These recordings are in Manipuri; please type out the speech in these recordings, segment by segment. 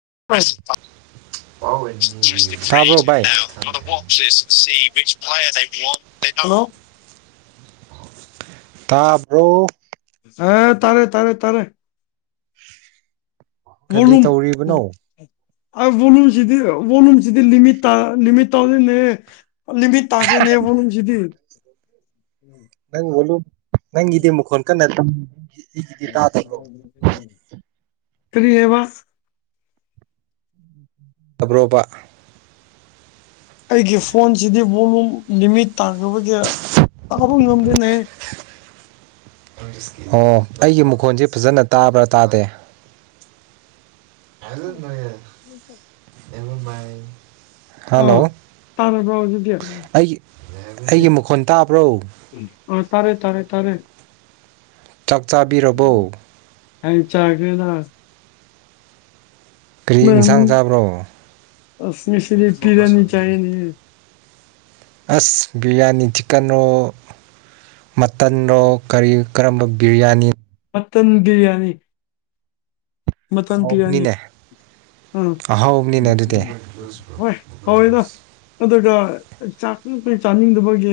[unintelligible] ꯇꯥꯕ꯭ꯔꯣ ꯚꯥꯏ ꯁꯤ [unintelligible] ꯇꯥꯕ꯭ꯔꯣ ꯑ ꯇꯥꯔꯦ ꯇꯥꯔꯦ ꯇꯥꯔꯦ [unintelligible] ꯀꯔꯤ ꯇꯧꯔꯤꯕꯅꯣ ꯚꯣꯂꯨꯝꯁꯤꯗꯤ ꯚꯣꯂꯨꯝꯁꯤꯗꯤ ꯂꯤꯃꯤꯠ ꯂꯤꯃꯤꯠ ꯇꯧꯅꯤꯅꯦ ꯂꯤꯃꯤꯠ ꯇꯥꯈ꯭ꯔꯦꯅꯦꯕꯣꯁꯤꯗꯤ ꯅꯪ ꯍꯣꯂꯣ ꯅꯪ ꯏꯗꯦ ꯃ ꯈꯣꯟ ꯀꯟꯅ [unintelligible] ꯎꯝ ꯇꯥꯗꯕ꯭ꯔꯣ ꯎ ꯎꯝ ꯀꯔꯤ ꯍꯥꯏꯕ ꯇꯕ꯭ꯔꯣꯕ ꯑꯩꯒꯤ ꯐꯣꯟꯁꯤꯗꯤ ꯚꯣꯂꯨꯝ ꯂꯤꯃꯤꯠ ꯇꯥꯟ ꯇꯕꯒꯤ ꯑꯃꯐꯥꯎ ꯉꯝꯗ꯭ꯦꯅꯦ ꯑꯣ ꯑꯩꯒꯤ ꯃꯈꯣꯟꯁꯦ ꯐꯖꯅ ꯇꯥꯕ꯭ꯔꯥ ꯇꯥꯗꯦ [unintelligible] ꯍꯜꯂꯣ ꯑꯩꯒꯤ ꯑꯩꯒꯤ ꯃꯈꯣꯟ ꯇꯥꯕ꯭ꯔꯣ ꯇꯥꯔꯦ ꯇꯥꯔꯦ ꯇꯥꯔꯦ ꯆꯥꯛ ꯆꯥꯕꯤꯔꯕꯣ ꯑ ꯆꯥꯒꯔꯦꯗ ꯀꯔꯤ ꯏꯟꯁꯥꯡ ꯆꯥꯕ꯭ꯔꯣ ꯑꯁ ꯉꯁꯤꯗꯤ ꯄꯤꯔꯅꯤ ꯆꯥꯌꯦꯅꯦ ꯑꯁ ꯕꯤꯔꯌꯥꯅꯤ ꯆꯤꯛꯀꯟ ꯔꯣ ꯃꯇꯟ ꯔꯣ ꯀꯔꯤ ꯀꯔꯝꯕ ꯕꯤꯔꯌꯥꯅꯤ ꯃꯇꯟ ꯕꯤꯔꯌꯥꯅꯤ ꯃꯇꯟ ꯄꯤꯔꯅꯤ ꯍꯥꯎꯕꯅꯤꯅꯦ ꯑꯥ ꯑꯍꯥꯎꯕꯅꯤꯅꯦ ꯑꯗꯨꯗꯤ ꯍꯣꯏ ꯍꯧꯔꯦꯗ ꯑꯗꯨꯒ ꯆꯥꯅꯤꯡꯕꯩ ꯆꯥꯅꯤꯡꯗꯕꯒꯤ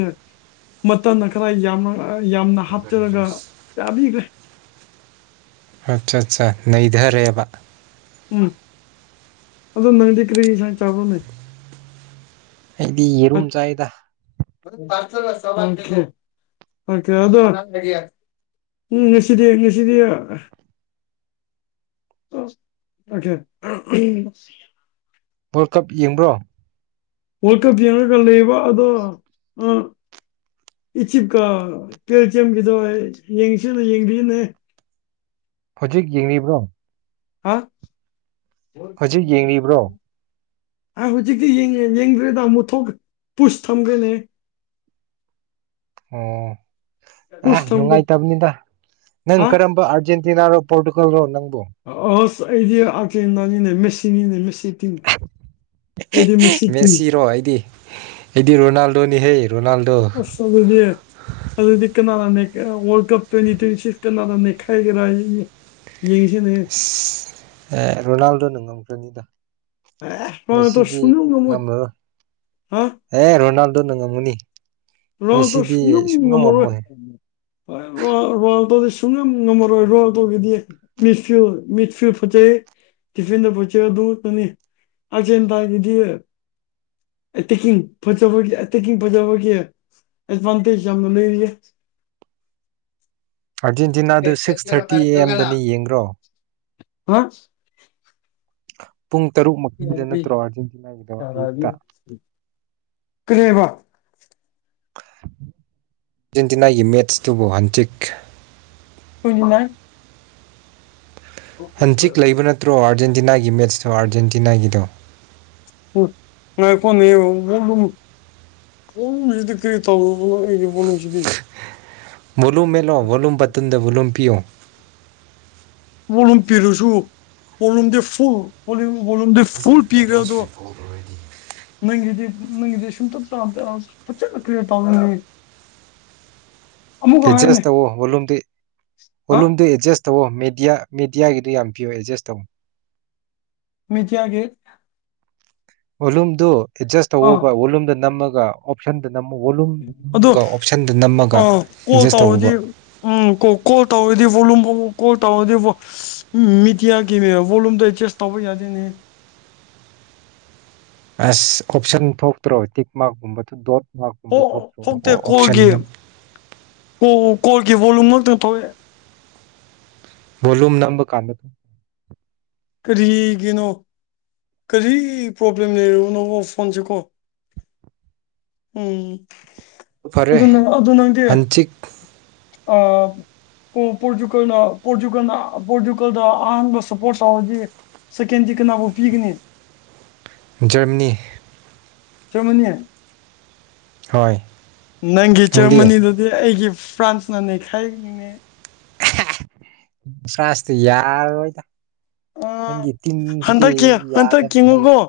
ꯃꯇꯟꯅ ꯈꯔ ꯌꯥꯝꯃꯒ ꯌꯥꯝꯅ ꯍꯥꯞꯆꯂꯒ ꯆꯥꯕꯤꯈ꯭ꯔꯦ ꯑꯠꯆꯥ ꯑꯠꯆꯥ ꯅꯩꯊꯔꯦꯕ ꯎꯝ ꯑꯗꯣ ꯅꯪꯗꯤ ꯀꯔꯤ ꯢꯟꯁꯥꯡ ꯆꯥꯕꯔꯣꯅꯦ ꯑꯩꯗꯤ ꯌꯦꯔꯨꯝ ꯆꯥꯏꯗ [unintelligible] ꯉꯁꯤꯗꯤ ꯉꯁꯤꯗꯤ ꯑꯣꯈꯦ ꯋꯥꯔꯜ ꯀꯞ ꯌꯦꯡꯕ꯭ꯔꯣ ꯋꯥꯔꯜ ꯀꯞ ꯌꯦꯡꯉꯒ ꯂꯩꯕ ꯑꯗꯣ ꯑꯥ ꯏꯆꯤꯞꯀ ꯕꯦꯜꯁꯤꯌꯝꯒꯤꯗꯣ ꯌꯦꯡꯁꯤ ꯌꯦꯡꯕꯤꯌꯅꯦ ꯍꯧꯖꯤꯛ ꯌꯦꯡꯂꯤꯕ꯭ꯔꯣ ꯍꯥ ꯍꯧꯖꯤꯛ ꯌꯦꯡꯂꯤꯕ꯭ꯔꯣ ꯍ ꯍꯧꯖꯤꯛꯀꯤ ꯌꯦꯉꯦ ꯌꯦꯡꯗ꯭ꯔꯦꯗ ꯃꯨꯊꯣꯛ ꯄꯨꯁ ꯊꯝꯈꯔꯦꯅꯦ ꯑꯣ ꯑ ꯄꯨꯁ ꯊꯝꯒ꯭ꯔꯦ ꯅꯨꯡꯉꯥꯏꯇꯕꯅꯤꯗ ꯅꯪ ꯍꯥ ꯀꯔꯝꯕ ꯑꯔꯖꯦꯟ ꯆꯤꯅꯥ ꯔꯣ ꯄꯣꯔꯇꯨꯒꯜ ꯔꯣ ꯅꯪ ꯑꯁ ꯑꯩꯗꯤ ꯑꯔꯖꯦꯟꯇꯤꯅꯥ ꯅꯤꯅꯦ ꯃꯦꯁꯤ ꯅꯤꯅꯦ ꯇꯤꯝ ꯃꯦꯁꯤꯔꯣ ꯑꯩꯗꯤ ꯑꯩꯗꯤ ꯔꯣꯅꯥꯜꯗꯣ ꯗꯣꯅꯤ ꯍꯩ ꯑꯁ ꯑꯗꯨꯗꯤ ꯑꯗꯨꯗꯤ ꯀꯅꯥ ꯋꯥꯜ ꯀꯞ ꯇ꯭ꯋꯦꯟꯇꯤ ꯇ꯭ꯋꯦꯟꯇꯤ ꯁꯤꯁ ꯀꯅꯥ ꯈꯥꯏꯒꯔ ꯑꯦ ꯔꯣꯅꯥꯜꯗꯣ ꯉꯝ ꯄꯅꯤꯗ ꯑꯦ ꯃꯥꯗꯨ ꯁꯅꯨꯒ ꯃꯣꯏ ꯉꯝꯃꯔꯣꯏ ꯍꯥ ꯑꯗꯨ ꯅꯉꯝ ꯃꯅꯤ ꯔꯣꯜꯅꯥꯟꯗꯣ ꯁꯨꯡꯉꯝ ꯉꯝꯃꯔꯣꯏ ꯉꯝꯃꯣꯏ ꯔꯣꯜ ꯔꯣꯜꯅꯥꯟꯗꯣꯗꯤ ꯁꯨꯡꯉꯝ ꯉꯝꯃꯔꯣꯏ ꯔꯣꯜ ꯇꯧꯒꯗꯤ ꯃꯤ ꯐꯤꯌꯨ ꯃꯤꯠ ꯐꯌꯨ ꯐꯖꯩ ꯇꯤꯐꯤꯟꯗ ꯐꯠꯆꯩ ꯑꯗꯨꯗꯨꯅꯤ ꯑꯁꯦꯟ ꯇꯥꯏꯒꯤꯗꯤ ꯑꯦꯇꯦꯛꯀꯤꯡ ꯐꯖꯕꯒꯤ ꯑꯦꯇꯦꯛꯀꯤꯡ ꯐꯖꯕꯒꯤ ꯑꯦꯠ ꯕꯥꯟꯇꯦꯁ ꯌꯥꯝꯅ ꯂꯩꯔꯤꯌꯦ ꯑꯥꯔꯖꯦꯟꯇꯤꯅꯥꯗꯨ ꯁꯤꯛꯁ ꯊꯥꯔꯇꯤ ꯑꯦ ꯑꯦꯝꯗꯅꯤ ꯌꯦꯡꯕ꯭ꯔꯣ ꯍꯥ [unintelligible] ꯄꯨꯡ ꯇꯔꯨꯛ ꯃꯈꯥꯏꯗ ꯅꯠꯇ꯭ꯔꯣ ꯑꯥꯔꯖꯦꯟꯇꯤꯅꯥꯒꯤꯗꯣ ꯑꯌꯨꯛꯇ ꯀꯔꯤ ꯍꯥꯏꯕ ꯑꯥꯔꯖꯦꯟꯇꯤꯅꯥꯒꯤ ꯃꯦꯠꯁꯇꯨꯕꯨ ꯍꯟꯆꯤꯛ [unintelligible] ꯍꯟꯆꯤꯛ ꯂꯩꯕ ꯅꯠꯇ꯭ꯔꯣ ꯑꯔꯖꯦꯟꯇꯤꯅꯥꯒꯤ ꯑꯩ ꯒꯤ ꯃꯦꯠꯆꯇꯣ ꯑꯥꯔꯖꯦꯟꯇꯤꯅꯥꯒꯤꯗꯣ [unintelligible] ꯑꯩꯒꯤ ꯕꯣꯜꯂꯨꯝꯁꯤꯗꯤ ꯚꯣꯜꯂꯨꯝ ꯃꯦꯜꯂꯣ ꯚꯣꯂꯨꯝ ꯕꯇꯟꯗ ꯃꯇꯨꯡꯟꯗ ꯋꯂꯨꯝ ꯄꯤꯌꯣ ꯄꯣꯂꯨꯝ ꯄꯤꯔꯨꯁꯨ ꯄꯣꯂꯨꯝꯗꯤ ꯐꯨ ꯄꯣꯂꯨꯝ ꯚꯣꯂꯨꯝꯗ ꯐꯨꯜ ꯄꯤꯈ꯭ꯔꯦꯗꯣ ꯅꯪꯒꯤꯗꯤ ꯅꯪꯒꯤꯗꯤ ꯁꯨꯝꯇꯞ ꯇ ꯇ ꯐꯖꯅ ꯀ꯭ꯂꯤꯔ ꯇꯥꯒꯤꯅꯦ ꯑꯦꯗꯖꯁ ꯇꯧꯑꯣ ꯕꯣꯂꯨꯝꯗꯤ ꯍꯥ ꯕꯣꯂꯨꯝꯗꯤ ꯑꯦꯖꯁ ꯇꯧꯑꯣ ꯃꯦꯗꯤꯌꯥ ꯃꯦꯗꯤꯌꯥꯒꯤꯗꯨ ꯌꯥꯝ ꯄꯤꯑꯣ ꯑꯦꯗꯖꯁ ꯇꯧ ꯃꯤꯗꯤꯌꯥꯒꯤ ꯔꯣꯂꯨꯝꯗꯨ ꯑꯦꯗꯖꯁ ꯇꯧꯕ ꯋꯣꯂꯨꯝꯗ ꯅꯝꯃꯒ ꯑꯣꯞꯁꯟ ꯇ ꯑꯗꯨ ꯅꯝꯃꯒ ꯑꯣ ꯀꯣꯜ ꯑꯦꯗꯖꯁ ꯇꯧꯔꯗꯤ ꯇꯧꯋꯣꯕ ꯎꯝ ꯀꯣꯜ ꯇꯧꯔꯗꯤ ꯚꯣꯂꯨꯝ ꯑꯃꯛ ꯀꯣꯜ ꯇꯧꯔꯗꯤ ꯃꯤꯗꯤꯌꯥꯒꯤ ꯕꯣꯂꯨꯝꯗꯣ ꯑꯦꯠꯆꯦꯁ ꯇꯧꯕ ꯌꯥꯗꯦꯅꯦ ꯑꯁ ꯑꯣꯞꯁꯟ ꯊꯣꯛꯇ꯭ꯔꯣ ꯇꯤꯛ ꯃꯥꯔꯛꯀꯨꯝꯕꯗꯨ ꯗꯣꯠ ꯃꯥꯔꯛꯀꯨꯝꯕ ꯊꯣꯛꯇ꯭ꯔꯣ ꯊꯣꯛꯇꯦ ꯑꯣꯞꯁꯟ ꯀꯣꯜꯒꯤ ꯀꯣꯜꯒꯤ ꯕꯣꯜꯂꯨꯝ ꯊꯣꯛꯋꯦ ꯚꯣꯂꯨꯝ ꯅꯝꯕ ꯀꯥꯟꯗ ꯀꯔꯤꯒꯤꯅꯣ ꯀꯔꯤ ꯄ꯭ꯔꯣꯕ꯭ꯂꯦꯝ ꯂꯩꯔꯕꯅꯣꯕ ꯐꯣꯟꯁꯦꯀꯣ ꯎꯝ ꯐꯔꯦ ꯑꯗꯨ ꯅꯪ ꯑꯗꯨ ꯅꯪꯗꯤ ꯍꯟꯆꯤꯛ ꯑ ꯄꯣ ꯄꯣꯔꯇꯨꯒꯜꯅ ꯄꯣꯔꯇꯨꯒꯜꯅ ꯄꯣꯔꯇꯨꯒꯜꯗ ꯑꯍꯥꯟꯕ ꯁꯄꯣꯔꯁ ꯇꯧꯔꯗꯤ ꯁꯦꯀꯦꯟꯗꯤ ꯀꯅꯥꯕꯨ ꯄꯤꯒꯅꯤ ꯖꯔꯃꯅꯤ ꯖꯔꯃꯅꯤ ꯍꯣꯏ ꯅꯪꯒꯤ ꯅꯪꯗꯤ ꯆꯔꯃꯅꯤꯗꯨꯗꯤ ꯑꯩꯒꯤ ꯐ꯭ꯔꯥꯟꯁꯅ ꯅꯩꯈꯥꯏꯔꯤꯅꯦꯃꯦ ꯍꯥꯥ ꯁꯥꯁꯇꯤ ꯌꯥꯔꯔꯣꯏꯗ ꯑꯑ ꯅꯪꯒꯤ ꯇꯤꯝꯁꯤꯗꯤ ꯍꯟꯗꯛꯀꯤ ꯌꯥꯗꯕ ꯍꯟꯇꯛꯀꯤꯅꯦꯀꯣ ꯅꯩꯗꯦ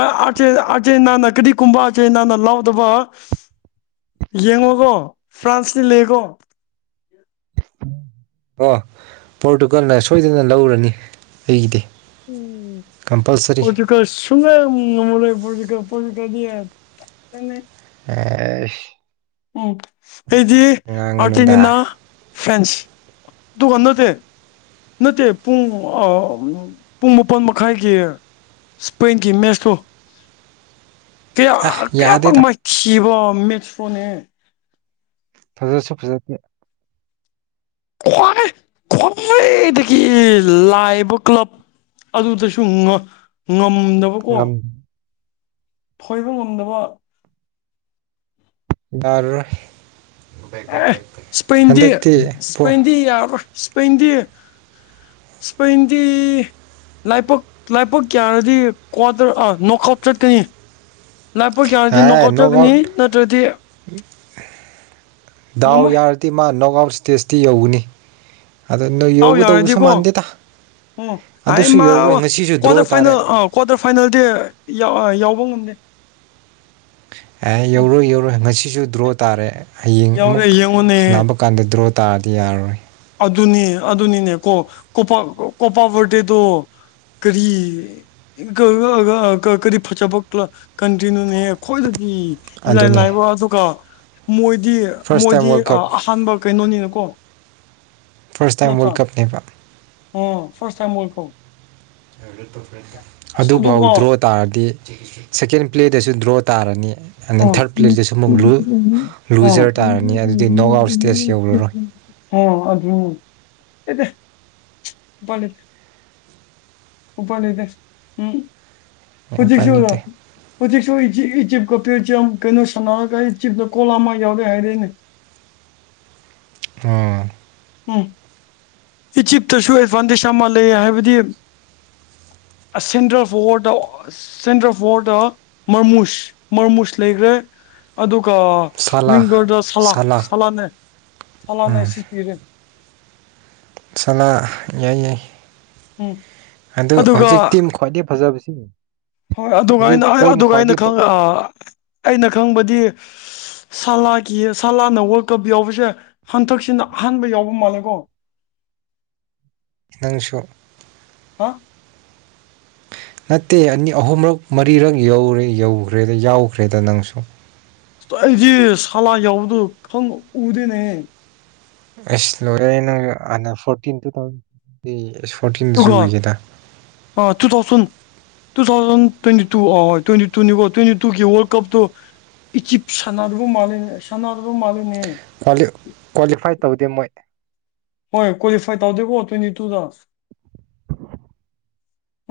ꯑ ꯑꯆꯦ ꯑꯆꯦꯅꯥꯅ ꯀꯔꯤ ꯀꯨꯝꯕꯥ ꯆꯩꯅꯥꯅ ꯂꯥꯎꯗꯕ ꯌꯦꯡꯉꯣꯒꯣ ꯐ꯭ꯔꯥꯟꯁꯇꯤ ꯂꯦꯀꯣ ꯑꯣ ꯄꯣꯔꯇꯨꯒꯜꯅ ꯁꯣꯏꯗꯅ ꯂꯧꯔꯅꯤ ꯑꯩꯒꯤꯗꯤ ꯎꯝ ꯀꯝꯄꯜꯁꯔꯤ ꯄꯣꯔꯇꯨꯒꯜ ꯁꯨꯡꯉꯝ ꯉꯝꯃꯔꯣꯏ ꯄꯣꯔꯇꯨ ꯒ ꯄꯣꯔꯇꯨꯒꯜꯗꯤ ꯇꯅꯦ ꯑꯩꯁ ꯎꯝ ꯑꯩꯗꯤ ꯉꯥꯡꯒꯅꯨꯗ ꯑꯥꯔꯇꯦꯟꯖꯤꯅꯥ ꯐ꯭ꯔꯦꯟꯁ ꯑꯗꯨꯒ ꯅꯠꯇꯦ ꯅꯠꯇꯦ ꯄꯨꯡ ꯑ ꯄꯨꯡ ꯃꯥꯄꯟ ꯃꯈꯥꯏꯒꯤ ꯁꯄꯦꯟꯒꯤ ꯃꯦꯠꯁꯇꯣ ꯀꯌꯥ ꯑꯥ ꯀꯌꯥꯃꯛ ꯌꯥꯗꯦꯗ ꯃꯥꯏꯊꯤꯕ ꯃꯦꯛꯁ ꯐꯣꯟꯅꯦ ꯐꯖꯁꯨ ꯐꯖꯗꯦ ꯈ꯭ꯋꯥꯏ ꯈ꯭ꯋꯥꯏꯗꯒꯤ ꯂꯥꯏꯕ ꯀ꯭ꯂꯕ ꯑꯗꯨꯗꯁꯨ ꯉ ꯉꯝ ꯉꯝ ꯐꯣꯏꯕ ꯉꯝꯗꯕ ꯗꯥꯔꯔꯣꯏ ꯑꯦ ꯁ꯭ꯄꯦꯟꯗꯤ ꯄꯣ ꯁ꯭ꯄꯦꯟꯗꯤ ꯌꯥꯔꯔꯣꯏ ꯁ꯭ꯄꯦꯟꯗꯤ ꯁ꯭ꯄꯦꯟꯗꯤ ꯂꯥꯏꯕꯛ ꯂꯥꯏꯕꯛ ꯌꯥꯔꯗꯤ ꯀ꯭ꯋꯥꯇꯔ ꯑ ꯅꯣꯛ ꯑꯥꯎꯠ ꯆꯠꯀꯅꯤ ꯂꯥꯏꯕꯛ ꯌꯥꯔꯗꯤ ꯅꯣꯀ ꯑꯦ ꯑꯥꯎꯠ ꯅꯣꯛ ꯆꯠꯀꯅꯤ ꯅꯠꯇ꯭ꯔꯗꯤ ꯗꯥꯎ ꯉꯝꯃꯣꯏ ꯌꯥꯔꯗꯤ ꯃꯥ ꯅꯣꯛ ꯑꯥꯎꯠ ꯁ꯭ꯇꯦꯖꯇꯤ ꯌꯧꯒꯅꯤ ꯑꯗꯣ ꯅꯣꯏ ꯌꯥꯥꯎ ꯌꯧꯒꯗꯧꯕꯁꯨ ꯌꯥꯎꯔꯗꯤꯀꯣ ꯃꯥꯟꯗꯦꯗ ꯎꯝ ꯍꯥꯏ ꯑꯗꯨꯁꯨ ꯃꯥ ꯌꯧꯔꯣꯏ ꯉꯁꯤꯁꯨ ꯗ꯭ꯔꯣ ꯀ꯭ꯋꯥꯇꯔ ꯇꯥꯔꯦ ꯐꯥꯏꯅꯦꯜ ꯑ ꯀ꯭ꯋꯥꯇꯔ ꯐꯥꯏꯅꯦꯜꯗꯤ ꯌꯧ ꯕ ꯉꯝꯗꯦ ꯑꯦ ꯎꯝ ꯌꯧꯔꯣꯏ ꯌꯧꯔꯣꯏ ꯉꯁꯤꯁꯨ ꯗ꯭ꯔꯣ ꯇꯥꯔꯦ ꯍꯌꯦꯡ ꯌꯥꯎꯔꯦ ꯑꯃꯨꯛ ꯌꯦꯡꯉꯨꯅꯦ ꯁꯟꯅꯕ ꯀꯥꯟꯗ ꯗ꯭ꯔꯣ ꯇꯥꯔꯗꯤ ꯌꯥꯔꯔꯣꯏ ꯑꯗꯨꯅꯦ ꯑꯗꯨꯅꯤꯅꯦ ꯀꯣ ꯀꯣꯄꯥ ꯀꯣꯄꯥ ꯕꯔꯗꯦꯗꯣ ꯀꯔꯤ ꯀ ꯀ ꯀ ꯀ ꯀꯔꯤ ꯐꯖꯕ ꯀꯂ ꯀꯟꯇ꯭ꯔꯤꯅꯣꯅꯦ ꯑꯩꯈꯣꯏꯗꯗꯤ ꯏꯂꯥꯏ ꯑꯗꯨꯅꯦ ꯂꯥꯏꯕ ꯑꯗꯨꯒ ꯃꯣꯏꯗꯤ ꯐꯥꯔꯁ ꯇꯥꯏꯝ ꯃꯣꯏꯗꯤ ꯋꯥꯔꯜ ꯀꯞ ꯑꯍꯥꯟꯕ ꯀꯩꯅꯣꯅꯤꯅꯀꯣ ꯐꯥꯔꯁ ꯇꯥꯏꯝ ꯅꯠꯇ꯭ꯔ ꯋꯥꯔꯜ ꯀꯞꯅꯦꯕ ꯐꯥꯔꯁ ꯇꯥꯏꯝ ꯑꯣꯏꯀꯣ ꯑꯗꯨ ꯐꯥꯎ ꯑꯗꯨꯒ ꯗ꯭ꯔꯣ ꯇꯥꯔꯗꯤ ꯁꯦꯀꯦꯟ ꯄ꯭ꯂꯦꯗꯁꯨ ꯗ꯭ꯔꯣ ꯇꯥꯔꯅꯤ ꯑꯗꯩ ꯊꯥꯔꯠ ꯄ꯭ꯂꯦꯗꯁꯨ ꯑꯃꯨꯛ ꯂꯨ ꯂꯨꯖꯔ ꯇꯥꯔꯅꯤ ꯑꯗꯨꯗꯤ ꯅꯣꯛ ꯑꯥꯎꯠ ꯏꯁꯇꯦꯖ ꯌꯧꯔꯔꯣꯏ ꯑꯗꯨ [unintelligible] ꯑꯦꯗ ꯑꯁ ꯎꯄꯥꯢ ꯂꯩꯇꯦ ꯎꯄꯥꯢ ꯂꯩꯇꯦ ꯎꯝ ꯌꯥꯝ ꯎꯄꯥꯏ ꯍꯨꯖꯤꯛꯁꯨ ꯂꯩꯇꯦ ꯍꯨꯖꯤꯛꯁꯨ ꯏꯖꯤꯞ ꯏꯖꯤꯞ ꯀ ꯇꯨꯖꯝ ꯀꯩꯅꯣ ꯁꯥꯟꯅꯔꯈ ꯏꯖꯤꯞꯗ ꯀꯣꯜ ꯑꯃ ꯌꯥꯎꯔꯦ ꯍꯥꯏꯔꯦꯅꯦ ꯎꯝ ꯎꯝ ꯏꯖꯤꯞꯇꯁꯨ ꯑꯦꯗꯚꯥꯟꯇꯦꯖ ꯑꯃ ꯂꯩ ꯍꯥꯏꯕꯗꯤ centre forward centre forward ꯃꯥꯔꯃꯨꯁ ꯃꯥꯔꯃꯨꯁ ꯂꯩꯈ꯭ꯔꯦ ꯑꯗꯨ ꯒ ꯁꯂꯥ ꯋꯤꯡꯒꯔꯗ ꯁꯂ ꯁꯂꯥ ꯁꯂꯥꯅ ꯁꯂꯅꯦ ꯁꯤꯄꯤꯔꯦ ꯁꯥꯂ ꯌꯥꯏ ꯌꯥꯏ ꯎꯝ ꯑꯗꯨ ꯑꯗꯨꯒ ꯍꯧꯖꯤꯛ ꯇꯤꯝ ꯈ꯭ꯋꯥꯏꯗꯒꯤ ꯐꯖꯕꯁꯤ ꯍꯣꯏ ꯑꯗꯨꯒꯥ ꯍꯧꯖꯤꯛ ꯄꯣꯏꯟ ꯑꯏꯅ ꯈ꯭ꯋꯥꯏꯗꯒꯤ ꯐ ꯈꯪ ꯑꯩꯅ ꯑꯩꯅ ꯈꯪꯕꯗꯤ ꯁꯂꯥꯒꯤ ꯁꯂꯥꯅ ꯋꯥꯔꯜ ꯀꯞ ꯌꯥꯎꯕꯁꯦ ꯍꯟꯊꯛꯁꯤꯅ ꯑꯍꯥꯟꯕ ꯌꯥꯎꯕ ꯃꯥꯜꯂꯦꯀꯣ ꯅꯪꯁꯨ [inaudible] ꯅꯠꯇꯦ ꯑꯅꯤ ꯑꯍꯨꯝꯔꯛ ꯃꯔꯤꯔꯛ ꯌꯧꯔꯦ ꯌꯧꯔꯦꯗ ꯌꯥꯎꯈ꯭ꯔꯦꯗ ꯅꯪꯁꯨ ꯑꯩꯗꯤ ꯁꯥꯂꯥ ꯌꯥꯎꯕꯗꯨꯣ ꯈꯪ ꯎꯗꯦꯅꯦ ꯏꯁ ꯂꯣꯢꯔꯦꯍꯦ ꯅꯪꯁꯨ ꯈꯥꯟꯅ ꯐꯣꯔꯇꯤꯟ ꯇꯨ ꯊꯥꯎꯖꯟꯗ ꯁꯨ ꯑꯗꯨꯀꯣ two thousand two two thousand twenty two twenty ꯇꯨꯅꯤꯀꯣ ꯍꯣꯢ ꯇ꯭ꯋꯦꯟꯇꯤ ꯇꯨꯒꯤ ꯋꯥꯔꯜ ꯀꯞꯇꯣ ꯏꯖꯤꯞ ꯁꯥꯟꯅꯕ ꯃꯥꯜꯂꯦ ꯁꯥꯟꯅꯕ ꯃꯥꯜꯂꯤꯅꯦ ꯀ꯭ꯋꯥꯂꯤ ꯀ꯭ꯋꯥꯂꯤꯐꯥꯏ ꯇꯧꯗꯦ ꯃꯣꯏ ꯍꯣꯏ ꯀ꯭ꯋꯥꯂꯤ ꯐꯥꯏꯚ ꯇꯧꯗꯦꯀꯣ ꯇ꯭ꯋꯦꯟꯇꯤ ꯇꯨꯗ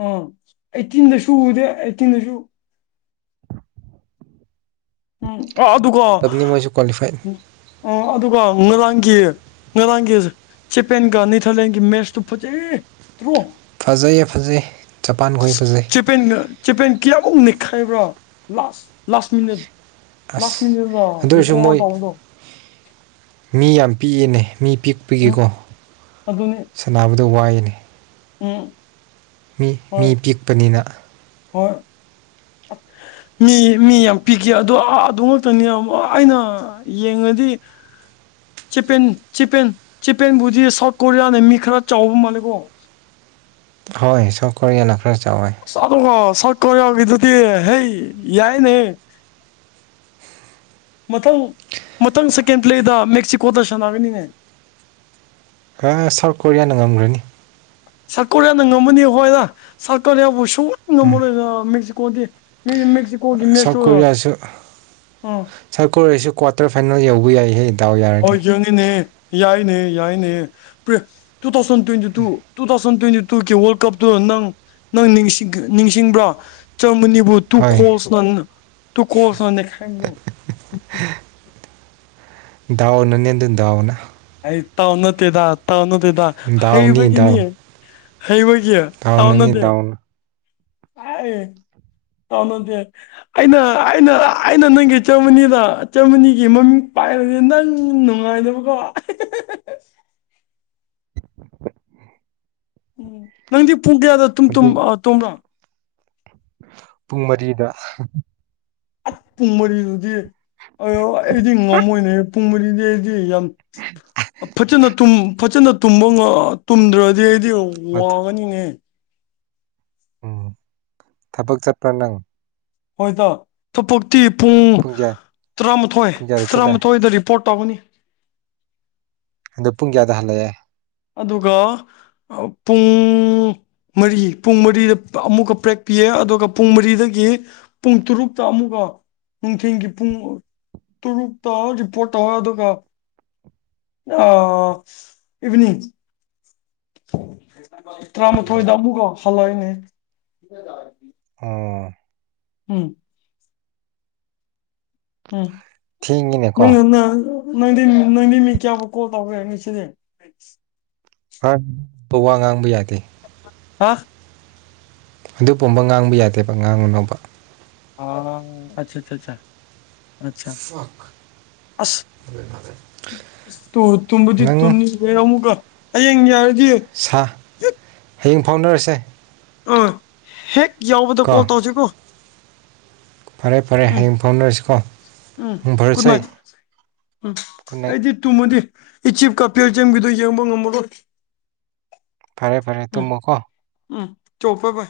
ꯑꯥ ꯑꯩꯠꯇꯤꯟꯗꯁꯨ ꯎꯗꯦ ꯑꯩꯠꯇꯤꯟꯗꯁꯨ ꯎꯝ ꯑꯗꯨꯒꯥ ꯇꯧꯕꯅꯤ ꯃꯣꯏꯁꯨ ꯀ꯭ꯋꯥꯂꯤꯐꯥꯏ ꯑꯗꯨꯒ ꯉꯔꯥꯡꯒꯤ ꯉꯔꯥꯡꯒꯤ ꯆꯦꯄꯦꯟꯒ ꯅꯦꯙꯔꯂꯦꯟꯒ ꯃꯦꯠꯁꯇꯨ ꯐꯖꯩ ꯐꯖꯩꯌꯦ ꯐꯖꯩ ꯖꯄꯥꯟ ꯈꯣꯏ ꯐꯖꯩ ꯆꯦꯄꯦꯟꯒ ꯆꯦꯄꯦꯟ ꯀꯌꯥꯃꯨꯛ ꯅꯩꯈꯥꯏꯕ꯭ꯔꯥ ꯂꯥꯁ ꯂꯥꯁ ꯃꯤꯅꯠ ꯂꯥꯁ ꯑꯁ ꯃꯤꯅꯠꯗ ꯑꯗꯨ ꯑꯣꯏꯔꯁꯨ ꯔꯤꯀꯣꯜ ꯃꯣꯏ ꯇꯧꯕꯗꯣ [inaudible] ꯃꯤ ꯌꯥꯝ ꯄꯤꯛꯌꯦꯅꯦ ꯃꯤ ꯎꯝ ꯄꯤꯛꯏꯀꯣ ꯑꯗꯨꯅꯤ ꯁꯥꯟꯅꯕ ꯄꯤꯛ ꯑꯗꯨ ꯋꯥꯏꯅꯦ ꯎꯝ ꯃꯤ ꯃꯤ ꯍꯣꯏ ꯄꯤꯛꯄꯅꯤꯅ ꯍꯣꯏ ꯃꯤ ꯃꯤ ꯌꯥꯝ ꯄꯤꯈꯤ ꯑꯗꯣ ꯑꯗꯨ ꯉꯥꯛꯛꯇꯅꯤ ꯑꯩꯅ ꯌꯦꯡꯉꯗꯤ ꯆꯦꯄꯦꯟ ꯆꯦꯄꯦꯟ ꯆꯄꯦꯟꯕꯨꯗꯤ ꯁꯥꯎꯠ ꯀꯣꯔꯤꯌꯥꯅ ꯃꯤ ꯈꯔ ꯆꯥꯎꯕ ꯃꯥꯜꯂꯦꯀꯣ ꯍꯣꯏ ꯁꯥꯎꯠꯀꯣꯔꯤꯌꯥꯅ [inaudible] ꯀ ꯌꯥꯎꯗꯨꯗꯤ ꯍꯩ ꯌꯥꯏꯅꯦ ꯃꯊꯪ ꯃꯊꯪ ꯁꯦꯀꯦꯟ ꯄꯂꯦ ꯃꯦꯛꯁꯤꯀꯣꯗ ꯁꯥꯟꯅꯒꯅꯤꯅꯦ ꯁꯥꯎꯠ ꯀꯣꯔꯤꯌꯥꯅ ꯉꯝꯒꯔꯥꯅꯤ ꯁꯔꯀꯥꯔꯌꯥꯅ ꯉꯝꯃꯅꯤ ꯍꯣꯏꯔ ꯁꯔꯀꯥꯔꯌꯥꯕꯨ [unintelligible] ꯀꯣꯗꯦ ꯃꯦꯛꯁꯤ ꯁꯔꯀꯣꯔꯤꯌꯥꯁꯨ ꯑꯥ ꯁꯀꯣꯔꯤꯁꯨ ꯀ꯭ꯋꯥꯔꯇꯔ ꯐꯥꯏꯟꯜ ꯌꯎꯕ ꯌꯥꯏꯍꯦ ꯗꯥꯎ ꯌꯥꯔꯗꯤ ꯍꯣꯏ ꯆꯪꯉꯤꯅꯦ ꯌꯥꯏꯅꯦ ꯌꯥꯏꯅꯦ two thousand twenty two two thousand twenty ꯇꯨꯒꯤ ꯋꯥꯔꯜ ꯀꯞꯇꯨ ꯅꯪ ꯅꯪ ꯅꯤꯡꯁꯤꯡ ꯅꯤꯡꯁꯤꯡꯕ꯭ꯔꯥ ꯖꯔꯃꯅꯤ ꯕꯨ ꯍꯣꯏ ꯇꯨ ꯀꯣꯜꯁꯅꯪ [inaudible] [unintelligible] ꯗꯎ ꯅꯅꯦ ꯑꯗꯨ ꯗꯎꯅ ꯑꯩ ꯇꯎ ꯅꯇꯦꯗ ꯇꯎ ꯅꯠ ꯑꯗꯨꯗ ꯍꯩꯕꯒꯤꯅꯤ ꯍꯩ ꯑꯣꯏ ꯇꯎꯅꯅꯤꯗꯥꯎꯅ ꯑꯦ ꯇꯥꯎꯅꯗꯦ ꯑꯩꯅ ꯑꯩꯅ ꯑꯩꯅ ꯅꯪꯒꯤ ꯆꯝꯃꯅꯤꯗ ꯏꯆꯝꯃꯅꯤꯒꯤ ꯃꯃꯤꯡ ꯄꯥꯏꯔꯗꯤ ꯅꯪ ꯅꯨꯡꯉꯥꯏꯗꯕꯀꯣ ꯎꯝ ꯅꯪꯗꯤ ꯄꯨꯡ ꯀꯌꯥꯗ ꯇꯨꯝ ꯍꯧꯖꯤꯛ ꯇꯨꯝ꯭ꯔ ꯄꯨꯡ ꯃꯔꯤꯗ ꯄꯨꯡ ꯃꯔꯤꯗꯨꯗꯤ ꯑꯥ ꯑꯩꯗꯤ ꯉꯝꯃꯣꯏꯅꯦ ꯄꯨꯡ ꯃꯔꯤꯗꯤ ꯑꯩ ꯌꯥꯝ ꯐꯖꯅ ꯇꯨꯝ ꯐꯖꯅ ꯇꯨꯝꯕ ꯇꯨꯝꯗ꯭ꯔꯗꯤ ꯑꯩ ꯑꯗꯨ ꯋꯥꯡꯉꯅꯤꯅꯦ ꯎꯝ ꯊꯕꯛ ꯆꯠꯄ꯭ꯔꯥ ꯅꯪ ꯍꯣꯏ [unintelligible] ꯄꯨꯡ ꯇꯔꯥꯃꯥꯊꯣꯏ ꯄꯨꯡ ꯀꯌꯥꯗ ꯆꯠꯂꯦ ꯇꯔꯥꯃꯥꯊꯣꯏꯗ ꯔꯤꯄꯣꯔꯠ ꯇꯕꯨꯅꯤ ꯄꯨꯡ ꯀꯌꯥꯗꯍꯜꯂꯛꯑꯦ ꯑꯗꯨꯒ ꯄꯨꯡ ꯃꯔꯤ ꯄꯨꯡ ꯃꯔꯤꯗ ꯑꯃꯨꯛꯀ ꯄ꯭ꯔꯦꯛ ꯄꯤꯌꯦ ꯑꯗꯨꯒ ꯄꯨꯡ ꯃꯔꯤꯗꯒꯤ ꯄꯨꯡ ꯇꯔꯨꯛꯇ ꯑꯃꯨꯛꯀ ꯅꯨꯡꯊꯤꯟꯒꯤ ꯄꯨꯡ ꯇꯔꯨꯛꯇ ꯔꯤꯄꯣꯔꯠ ꯇꯧꯋꯦ ꯑꯗꯨꯒ ꯑꯥ ꯏꯚꯅꯤꯡ ꯇꯔꯥꯃꯊꯣꯏꯗꯑꯃꯨꯒ ꯐꯂꯣꯏꯅꯦ ꯑꯣ ꯎꯝ ꯎꯝ ꯅꯣꯏ ꯊꯦꯡꯉꯤꯅꯦꯀꯣ ꯌꯨꯝꯅ ꯅꯪꯗꯤ ꯅꯪꯗꯤ ꯃꯤ ꯀꯌꯥꯕꯨꯛ ꯀꯣꯜ ꯇꯧꯕ ꯌꯥꯅꯤ ꯁꯤꯗꯤ [inaudible] ꯋꯥ ꯉꯥꯡꯕ ꯌꯥꯗꯦ ꯍꯥ ꯑꯗꯨ ꯄꯨꯝꯕ ꯉꯥꯡꯕ ꯌꯥꯗꯦꯕ ꯉꯥꯡꯉꯨꯅꯨꯕ ꯑ ꯑꯆꯥ ꯑꯆꯥ ꯑꯆꯥ ꯑꯆꯥ ꯑꯁ ꯇ ꯇꯨ ꯇꯨꯝꯕꯨꯗꯤ ꯅꯪ ꯇꯨꯅꯤꯡꯗꯦ ꯑꯃꯨꯛꯀ ꯍꯌꯦꯡ [inaudible] [inaudible] ꯁꯥ ꯍꯌꯦꯡ ꯐꯥꯎꯅꯔꯁꯦ ꯑ ꯍꯦꯛ ꯌꯥꯎꯕꯗꯣ ꯀꯣꯜ ꯀꯣ ꯇꯧꯁꯤꯀꯣ ꯐꯔꯦ ꯐꯔꯦ ꯎꯝ ꯍꯌꯦꯡ ꯐꯥꯎꯅꯔꯁꯤꯀꯣ ꯎꯝ ꯒꯨꯗ ꯃꯪꯐꯔꯁꯦ ꯅꯥꯏꯠ ꯎꯝ ꯑꯩꯗꯤ ꯇꯨꯝꯃꯗꯤ ꯏꯖꯤꯄꯀ ꯕꯦꯜꯒꯄꯒꯤꯗꯣ ꯌꯦꯡꯕ ꯉꯝꯃꯔꯣꯏ ꯐꯔꯦ ꯐꯔꯦ ꯇꯨꯝꯃꯣꯀꯣ ꯆꯣꯞꯄ ꯄ